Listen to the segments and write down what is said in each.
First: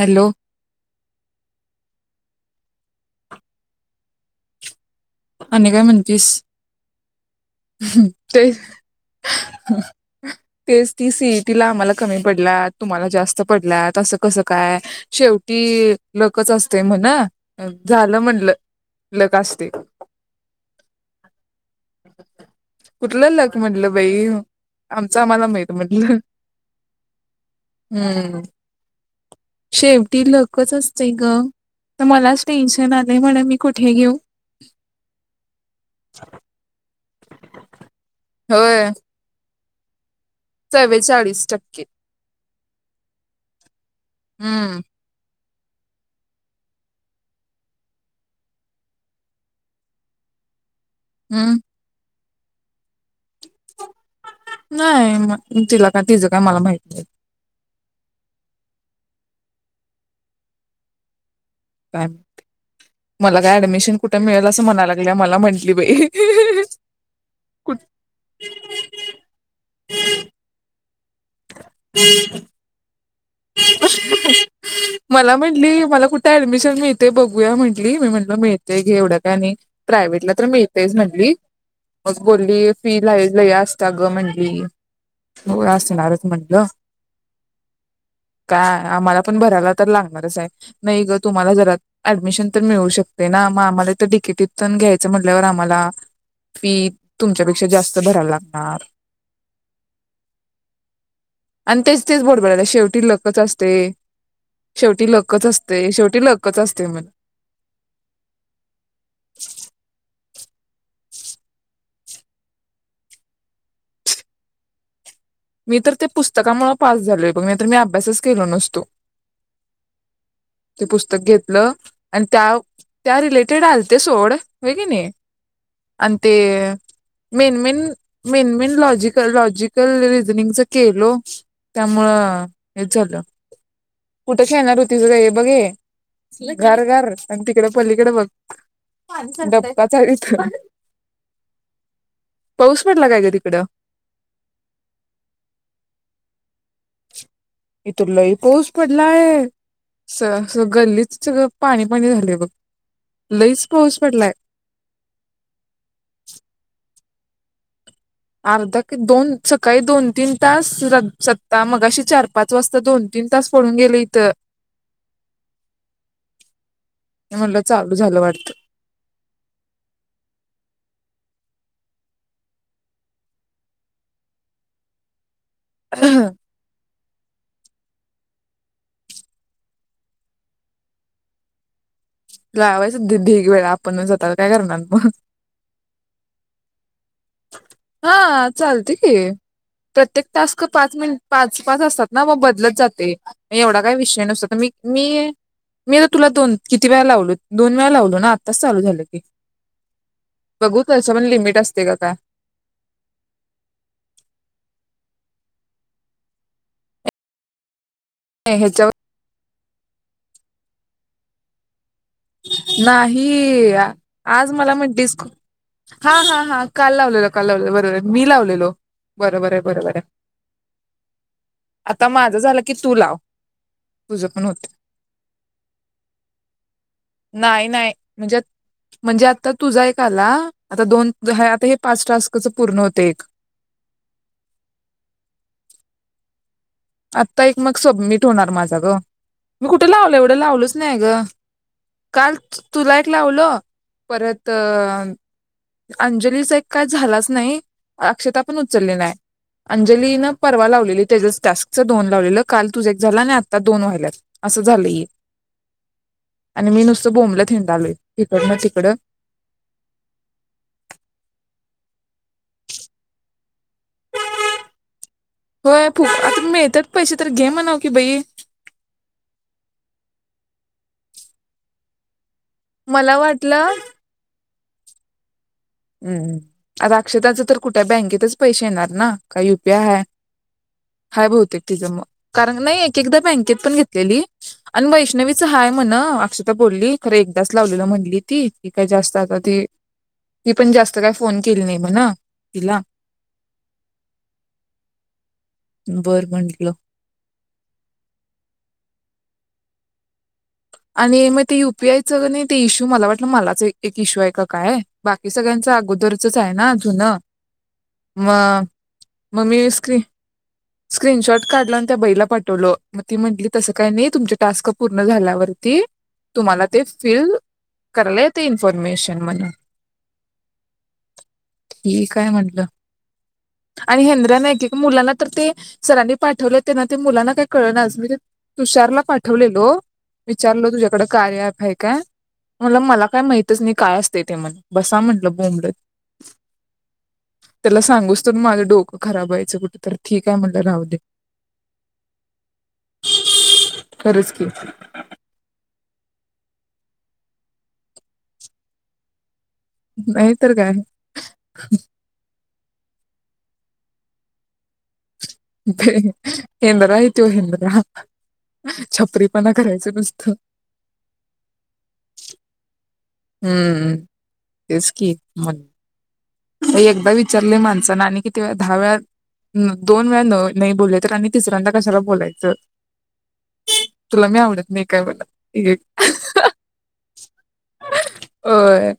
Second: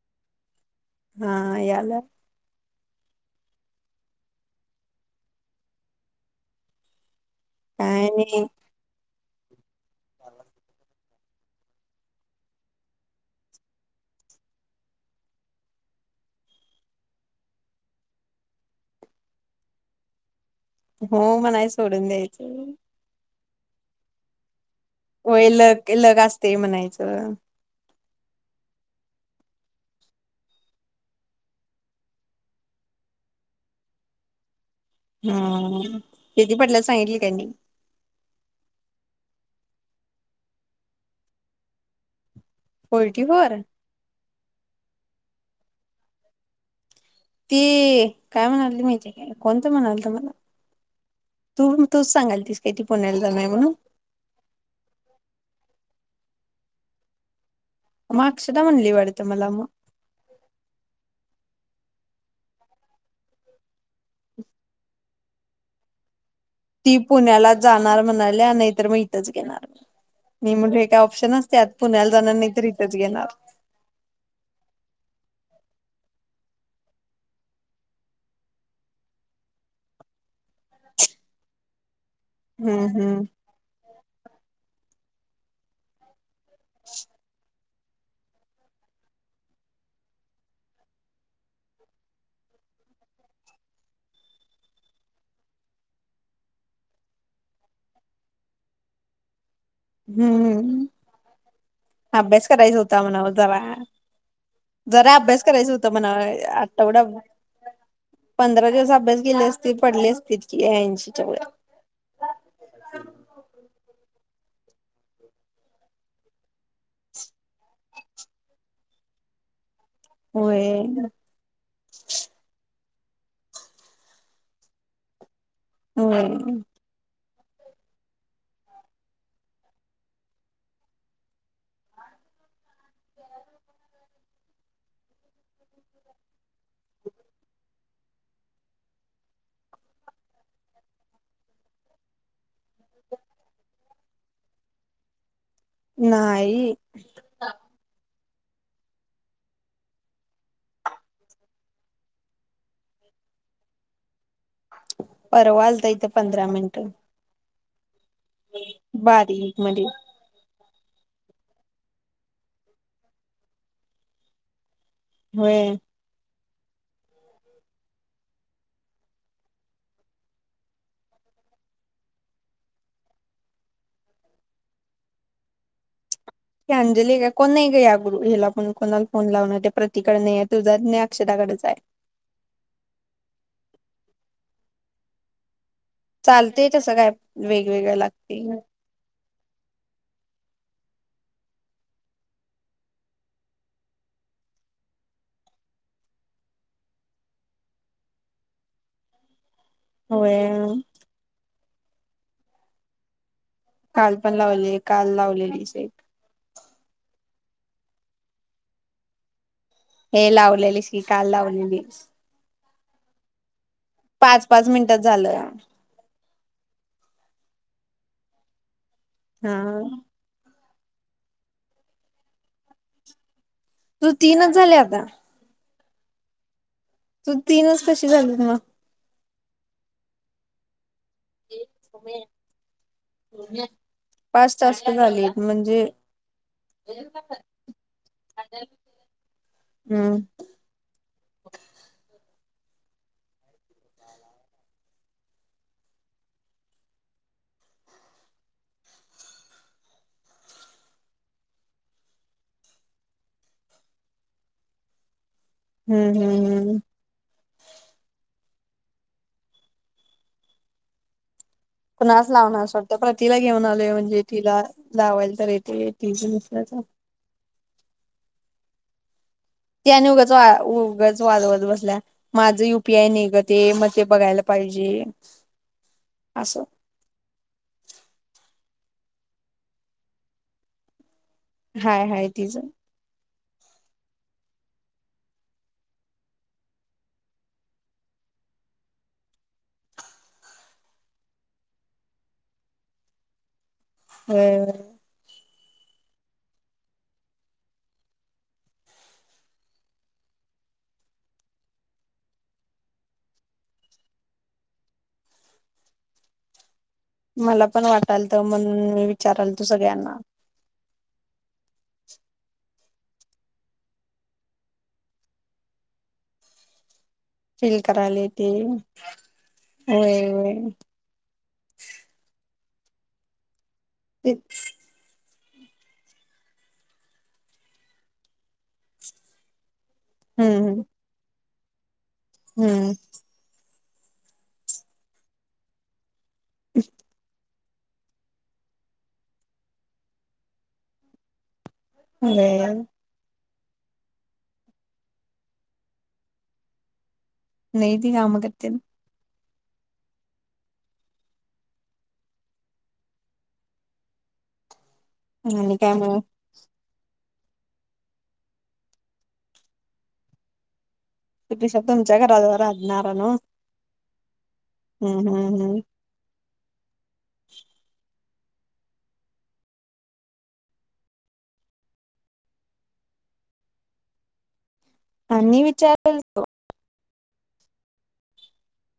Hello हा याला आणि काय म्हणतीस काय नाही ते तेच ती सीईटीला आम्हाला कमी पडल्यात तुम्हाला जास्त पडल्यात असं कस काय शेवटी लकच असते म्हण झालं म्हणल लक असतंय हो म्हणायच सोडून द्यायच म्हणलं बाई आमचं हो आम्हाला माहित लक म्हटलं लक असतंय म्हणायचं हम्म शेवटी लकच असतंय ग तर मलाच टेन्शन आलय म्हणा मी कुठे घेऊ हम किती पडल्यात सांग काय नाही चव्वेचालीस टक्के फोर्टी फोर हम्म ती काय तर म्हणालती माहितय काय कोण तर म्हणाल तर मला तू तू सांगाल [unintelligible] नाय मी तिला तिज काय मला माहित नाय मग अक्षदा म्हणली वाटत मला मग का मला काय ऍडमिशन कुठ मिळेल असं म्हणालागलो मला म्हटली बाई ती पुण्याला कुठ जाणार म्हणाल्या नाहीतर मग इथंच घेणार मी म्हटल ते ऑप्शन असत्यात पुण्याला जाणार नाही तर इथेच घेणार मला म्हटली मला कुठे ऍडमिशन मिळते बघूया म्हटली मी म्हटलं मिळतंय घे एवढं काय नाही प्रायवेट ला तर मिळतंयचं मनली मग बोलली हम्म फी हम्म लय लय असत्याग मग म्हंटली हो असणारच म्हटली हॅलो. काय आम्हाला पण भरायला तर लागणारच आहे नाही काय आम्हाला पण भरायला तर लागणारच हाय नैग तुम्हाला जरा ऍडमिशन तर मिळू शकते ना मग आम्हाला तर डिकेटीत पण घ्यायचं म्हटल्यावर आम्हाला फी तुमच्यापेक्षा जास्त भरायला लागणार. हम्म आणि तेच तेच अभ्यास बोडबडायला करायचं होत शेवटी म्हणा लकच जरा असते शेवटी जरा अभ्यास लकच करायचं होत असते म्हणा शेवटी लकच असते आठवडा मला तिचीनचटळ [unintelligible] मी तर ते पुस्तकामुळे पास झालोय बघ नाही तर मी अभ्यासच केलो नसतो. होय पुस्तक घेतलं आणि त्या त्या रिलेटेड आलते सोड होय की नाही. अन होय ते main main main main logical logical अच केल त्यामुळं हेच झालं कुठं खेळणार हो तिच का हे बघ घर घर आणि तिकड पलीकडे बघ डप्पा चालत पाऊस पटला काय ग तिकड नाही. इथं लई पाऊस पडलाय स गल्ली सगळं पाणी पाणी झालंय बघ लईच पाऊस पडलाय. परवा आला इथं त पंधरा मिनटं. अर्धा दोन बारीक सकाळी मध्ये दोन तीन तास सत्ता मग अशी चार पाच वाजता दोन तीन तास पडून गेले इथं. होय. म्हटला चालू झालं वाटतं. ह. ही अंजली आहे का कोण नाही ग या गुरु हिला पण कोणाला फोन लावण त्या प्रतीकडे नाही तुझा नाही अक्षराकडेच आहे. लावायचं डिग वेळा आपणच आता काय करणार मग? चालतेय तसं काय वेगवेगळ लागते. हा चालते की प्रत्येक टास्क पाच मिनटं पाच पाच असतात ना बदलत जाते एवढा काय विषय नसतो तर मी मी मी तुला दोन किती किती वेळा लावलो दोन वेळा लावलो ना आत्ताच चालू झालं की. होय बघू त्याच पण लिमिट असतं. ते कथ [inaudible] काल पण लावली काल लावलेली स एक. नाही ह्याच्यावर हे लावलेलीस काल लावलेली. नाही. आज पाच मला मिनिटात म्हणती झालं हा हा हा काल लावलेलं काल. बरोबर मी लावलेलो. बरोबर हा आहे बरोबर आहे. आता माझं झालं कि तू लाव. तू तुझं पण तीनच होत झाले आता तू नाही तीनच नाही कशी झाली म्हणजे मग म्हणजे आता तुझा आहे का आला आता दोन हा- आता हे पाच टास्कच पूर्ण होते एक पाच टास्क झालीत म्हणजे आता एक मग सबमिट होणार माझा ग मी कुठे लावल हम्म एवढं लावलच नाही ग काल तुला एक लावलं परत अंजलीचा एक काय झालाच नाही अक्षताः पण उचलले नाहीय अंजलीन परवा लावलेली त्याच्याच टास्कच दोन लावलेलं काल तुझ एक झाला आणि आता दोन व्हाल्यात असं झालंही हम्म हम्म हम्म थेंडाले तिकड ना तिकडं पुणाच लावणार अस वाटतं पण तिला घेऊन आल म्हणजे तिला लावायला तर हो येते फुक तीच आता नसल्याच मिळतच पैसे तर घे म्हणा की बै उगच उगच वाजूवात बसल्या माझं युपीआय मला नय ग ते वाटलं म ते बघयला पाहिजे हूं असं आता अक्षताच तर कुठय बँकेतच पैसे येणार ना काय यु पी आय हाय हाय बहुतेक तिचं म हाय हाय कारण तिचं नय एक एकदा बँक ती पण घेतलेली आणि वैष्णवीच हाय म्हण अक्षता बोलली खर एकदाच लावलेलं म्हणली ती की काय जास्त आता ती ती पण जास्त काय फोन केली नाय म्हण तिला [unintelligible] बरं म्हंटलं आणि मग ते यु पी आय चं कणय ते इशू मला वाटलं मलाच एक इश्यू आहे का काय बाकी सगळ्यांच अगोदरचच आहे ना होना मला पण वाटाल म तर म्हणून मी म विचाराल मी तू स्क्रीन सगळ्यांना स्क्रीनशॉट काढलानं त्या बईला पाठवलं म ती म्हंटली तसं काय नइ तुमचे टास्क पूर्ण झाल्यावर ते तुम्हाला ते फिल फील करायला कराला येत येते इन्फॉर्मेशन म्हणून होय होय ठीक हाय म्हटलं आणि ते हेंद्रा ना एक एक मुलांना तर ते सरांनी पाठवले त्यांना ते मुलांना काही कळ नाच मी ते तुषारला पाठवलेलो. विचारल हम्म तुझ्याकड कार्या ऍप हाय का म्हणलो हम्म मला काय माहितच नई काय असतेय ते म्हण बसा म्हंटलं बोंबडत [unintelligible] त्याला सांगूचतोवर माझं डोकं खराब व्हायचं कुठ तर ठीक आहे म्हणलं राहू दे [unintelligible] खरच की नाही ती काम करत्यानं नाही तर काय आणि काय मग हेंद्र आहित तो हेंद्रा छपरीपणा करायचं नुसतं तुमच्या घराजवळ राहणार नव्ह हम्म तेचं की हम्म हम्म हम्म मंद एकदा विचारले माणसान आणि किती दहा वेळा, दोन वेळा न नाही बोलले तर आणि तिसऱ्यांदा कशाला बोलायचं? तुला मी आवडत नाही का म्हणा आणि विचारल होय.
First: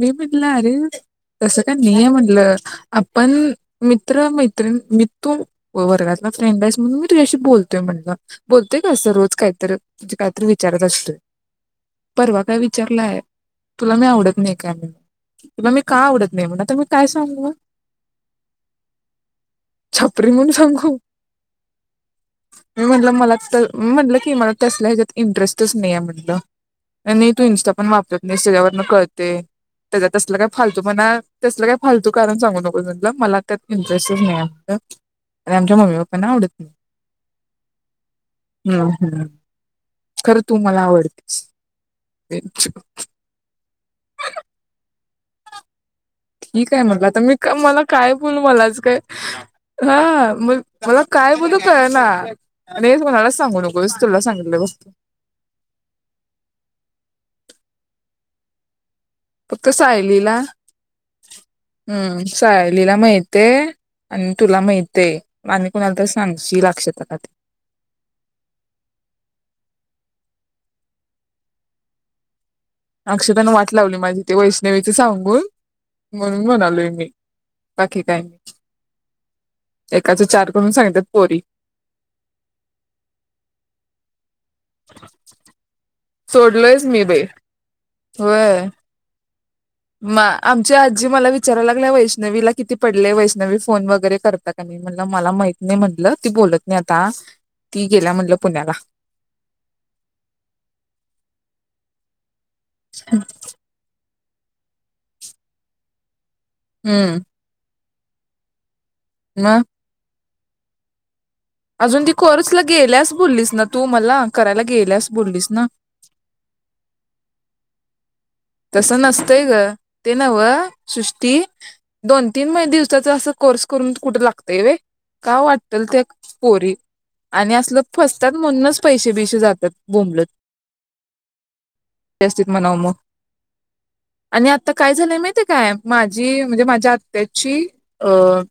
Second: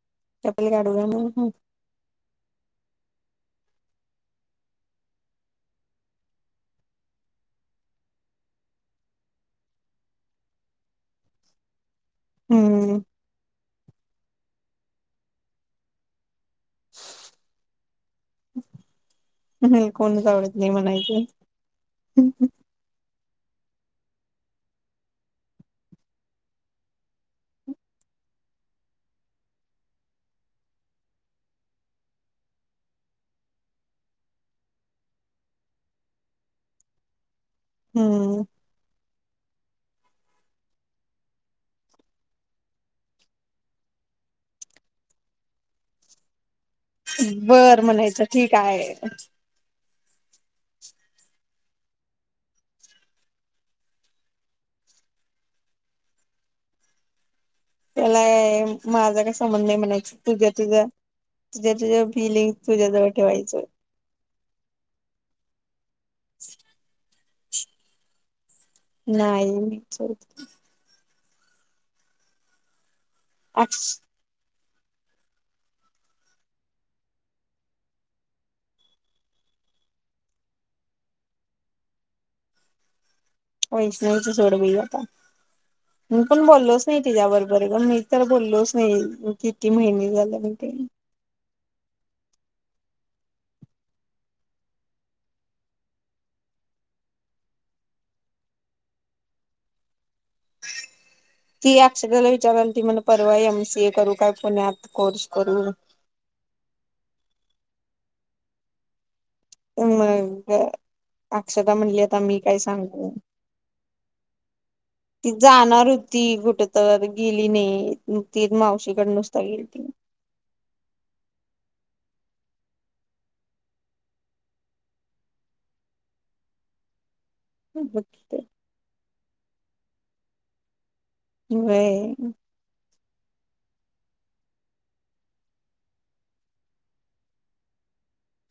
मी म्हटलं चपल अरे काढूया म्हणून तसं काय नाइये म्हण ल आपण मित्र मैत्रिण मी तू वर्गातला फ्रेंड आहेस म्हणून मी तुझ्याशी बोलतोय म्हणलं, बोलतोय का असं रोज काहीतरी तु काहीतरी विचारत असतोय. परवा काय हम्म विचारलाय तुला मी आवडत नाही काय तुला मी का आवडत नाही म्हण आता मी काय सांगू? कोणच छपरी म्हणून आवडत नाही सांगू. म्हणायचं मी म्हटलं मला तर म्हटलं की मला तसल्या ह्याच्यात इंटरेस्टच नाही आहे म्हटलं. नाही तू इंस्टा पण वापरत नाही त्याच्यावरन कळत ते त्या तसल काय फालतू पणा तसल काय फालतू कारण सांगू नकोस म्हटलं मला त्यात इंटरेस्टच नाही हाय म्हटल आणि आमच्या मम्मी पप्पाना आवडत नाही हम्म हम, हम्म खरं तू मला आवडतीस ठीक हाय म्हटलं, आता मी बर मला काय म्हणायचं बोलू ठीक मलाच आहे काय हां म मला काय बोलू कळना आणि हे कुणालाच सांगू नकोस तुला सांगितलंय फक्त मला माझा काय संबंध फक्त नाही म्हणायच, सायलीला तुझ्या-तुझ्या तुझ्या-तुझ्या हम्म फिलिंग सायलीला तुझ्याजवळ ठेवायचंय माहितेय आणि तुला माहितय आणि कुणाला तर सांगशील आक्षताला ते नाही. अक्षयतानं वाट अक्ष लावली माझी ते वैश नाही व्हायचं सांगून म्हणून म्हणालोय मी बाकी काय नाही एकाचे चार करून सांगत्यात पोरी वैष्णवी सोड बाई आता. मी पण बोललोच सोडलोयच नाही मी बाई तीच्याबरोबर मी तर बोललोच नाही किती महिने म झालं मी ते आमची आजी मला विच विचाराय लागल्या वैष्णवीला किती पडले वैष्णवी फोन वगैरे करतिया काय नाही, मला माहित नाही म्हटलं ती बोलत नाही आता ती गेल्या म्हटल पुण्याला ती आक्षताला विचारालती म्हण परवा एम सी ए करू काय पुण्यात कोर्स करू? हम्म मग मग हो अक्षता म्हणली अजून ती आता मी काय कोर्सला सांगू गेल्यास बोललीस ना तू मला करायला गेल्यास ती बोललीस ना जाणार होती कुठ तर गेली नाही ती तस मावशीकड नुसता नसतंय ग गेली ते नवं सृष्टी दोन तीन महि दिवसाचा असं कोर्स करून कुठे लागतय व का वाटल त्या पोरी आणि असल फसत्यात ती म्हणूनच पैसे बिश जात्यात बोंबलत व्हय जास्तीत म्हणाव मग आणि आता काय झालंय माहिती काय माझी म्हणजे माझ्या आत्याची अं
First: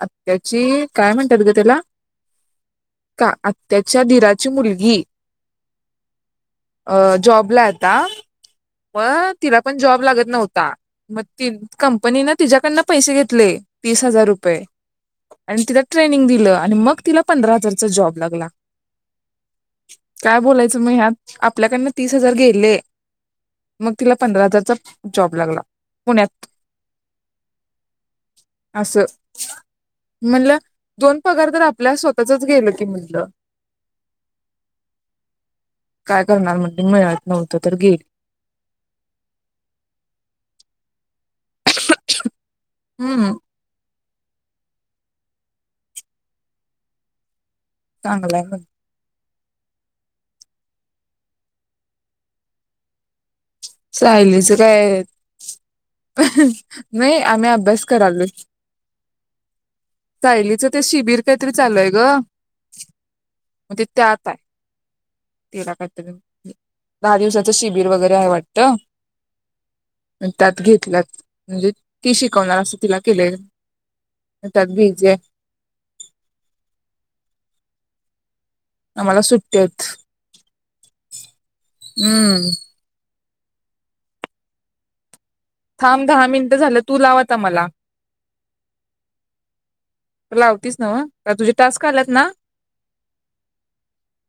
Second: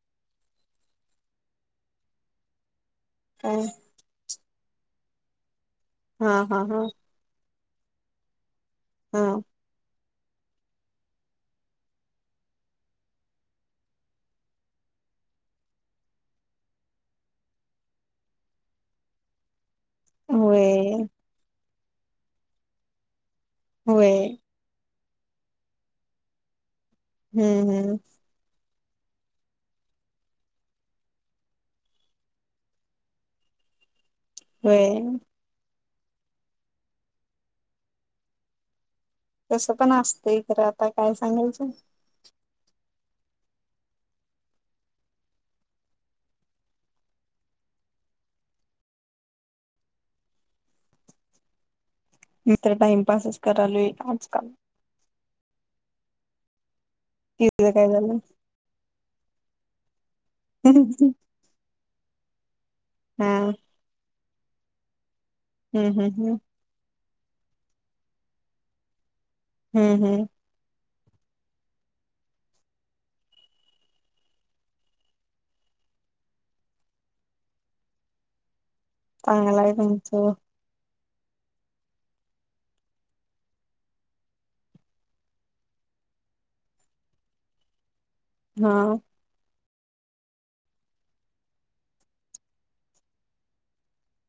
आत्याची काय म्हणतात ग त्याला का काय आत्ताच्या दिरा ची मुलगी हा हा हा अ जॉबला. अत्ता म हा तिला पण जॉब लागत. नव्हता मग कंपनीने तिच्याकडन पैसे घेतले तीस हजार रुपये आणि तिला ट्रेनिंग दिलं आणि मग तिला पंधरा हजारचा जॉब लागला. काय बोलायचं होय मी ह्यात आपल्याकड तीस हजार गे इले मग तिला होय पंधरा हजारचा जॉब लागला पुण्यात हम्म हम्म. असं म्हटलं दोन पगार तर आपल्या स्वतःचच गेल की म्हटलं. हो. काय करणार म्हण्टलं मिळत नव्हतं तर गेल. तसं पण असतंय खरं आता काय सांगायचं. हम ह चांगलंय ब मित्र टाइमपास असतो. सायलीच काय आहे. [unintelligible] नाही आम्ही तिचं अभ्यास काय झालं करालोय. सायलीचं ते शिबिर काहीतरी चालूय ग. हा म्हग त ते आता आहे. तिरा हम्म हम्म कटून हम्म दहा दिवसाच शिबिर वगैरे आहे वाटंत. हम्म हम्म [unintelligible] त्यात घेतल्यात. म्हणजे ती शिकवणार असं तिला केलय, त्यात भी जे आम्हाला सुट्ट्या चांगलाय हेत. तुमचं हम्म. थांब, दहा मिनिट झालं, तू लावता मला. हा. लावतीच नव्ह, का तुझे टास्क आलेत ना?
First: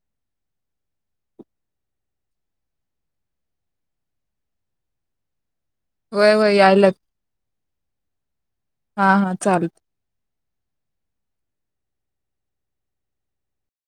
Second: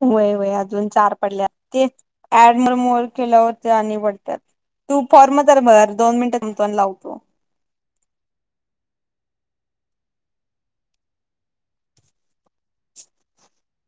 व्हय व्हय अजून चार पडल्यात ते, ऍडमी केलं होत आणि पडत्यात, तू फॉर्म तर भर, दोन व्हय मिनिटत मी व्हय पण यायल्यात लावतो. हा हा चालेल.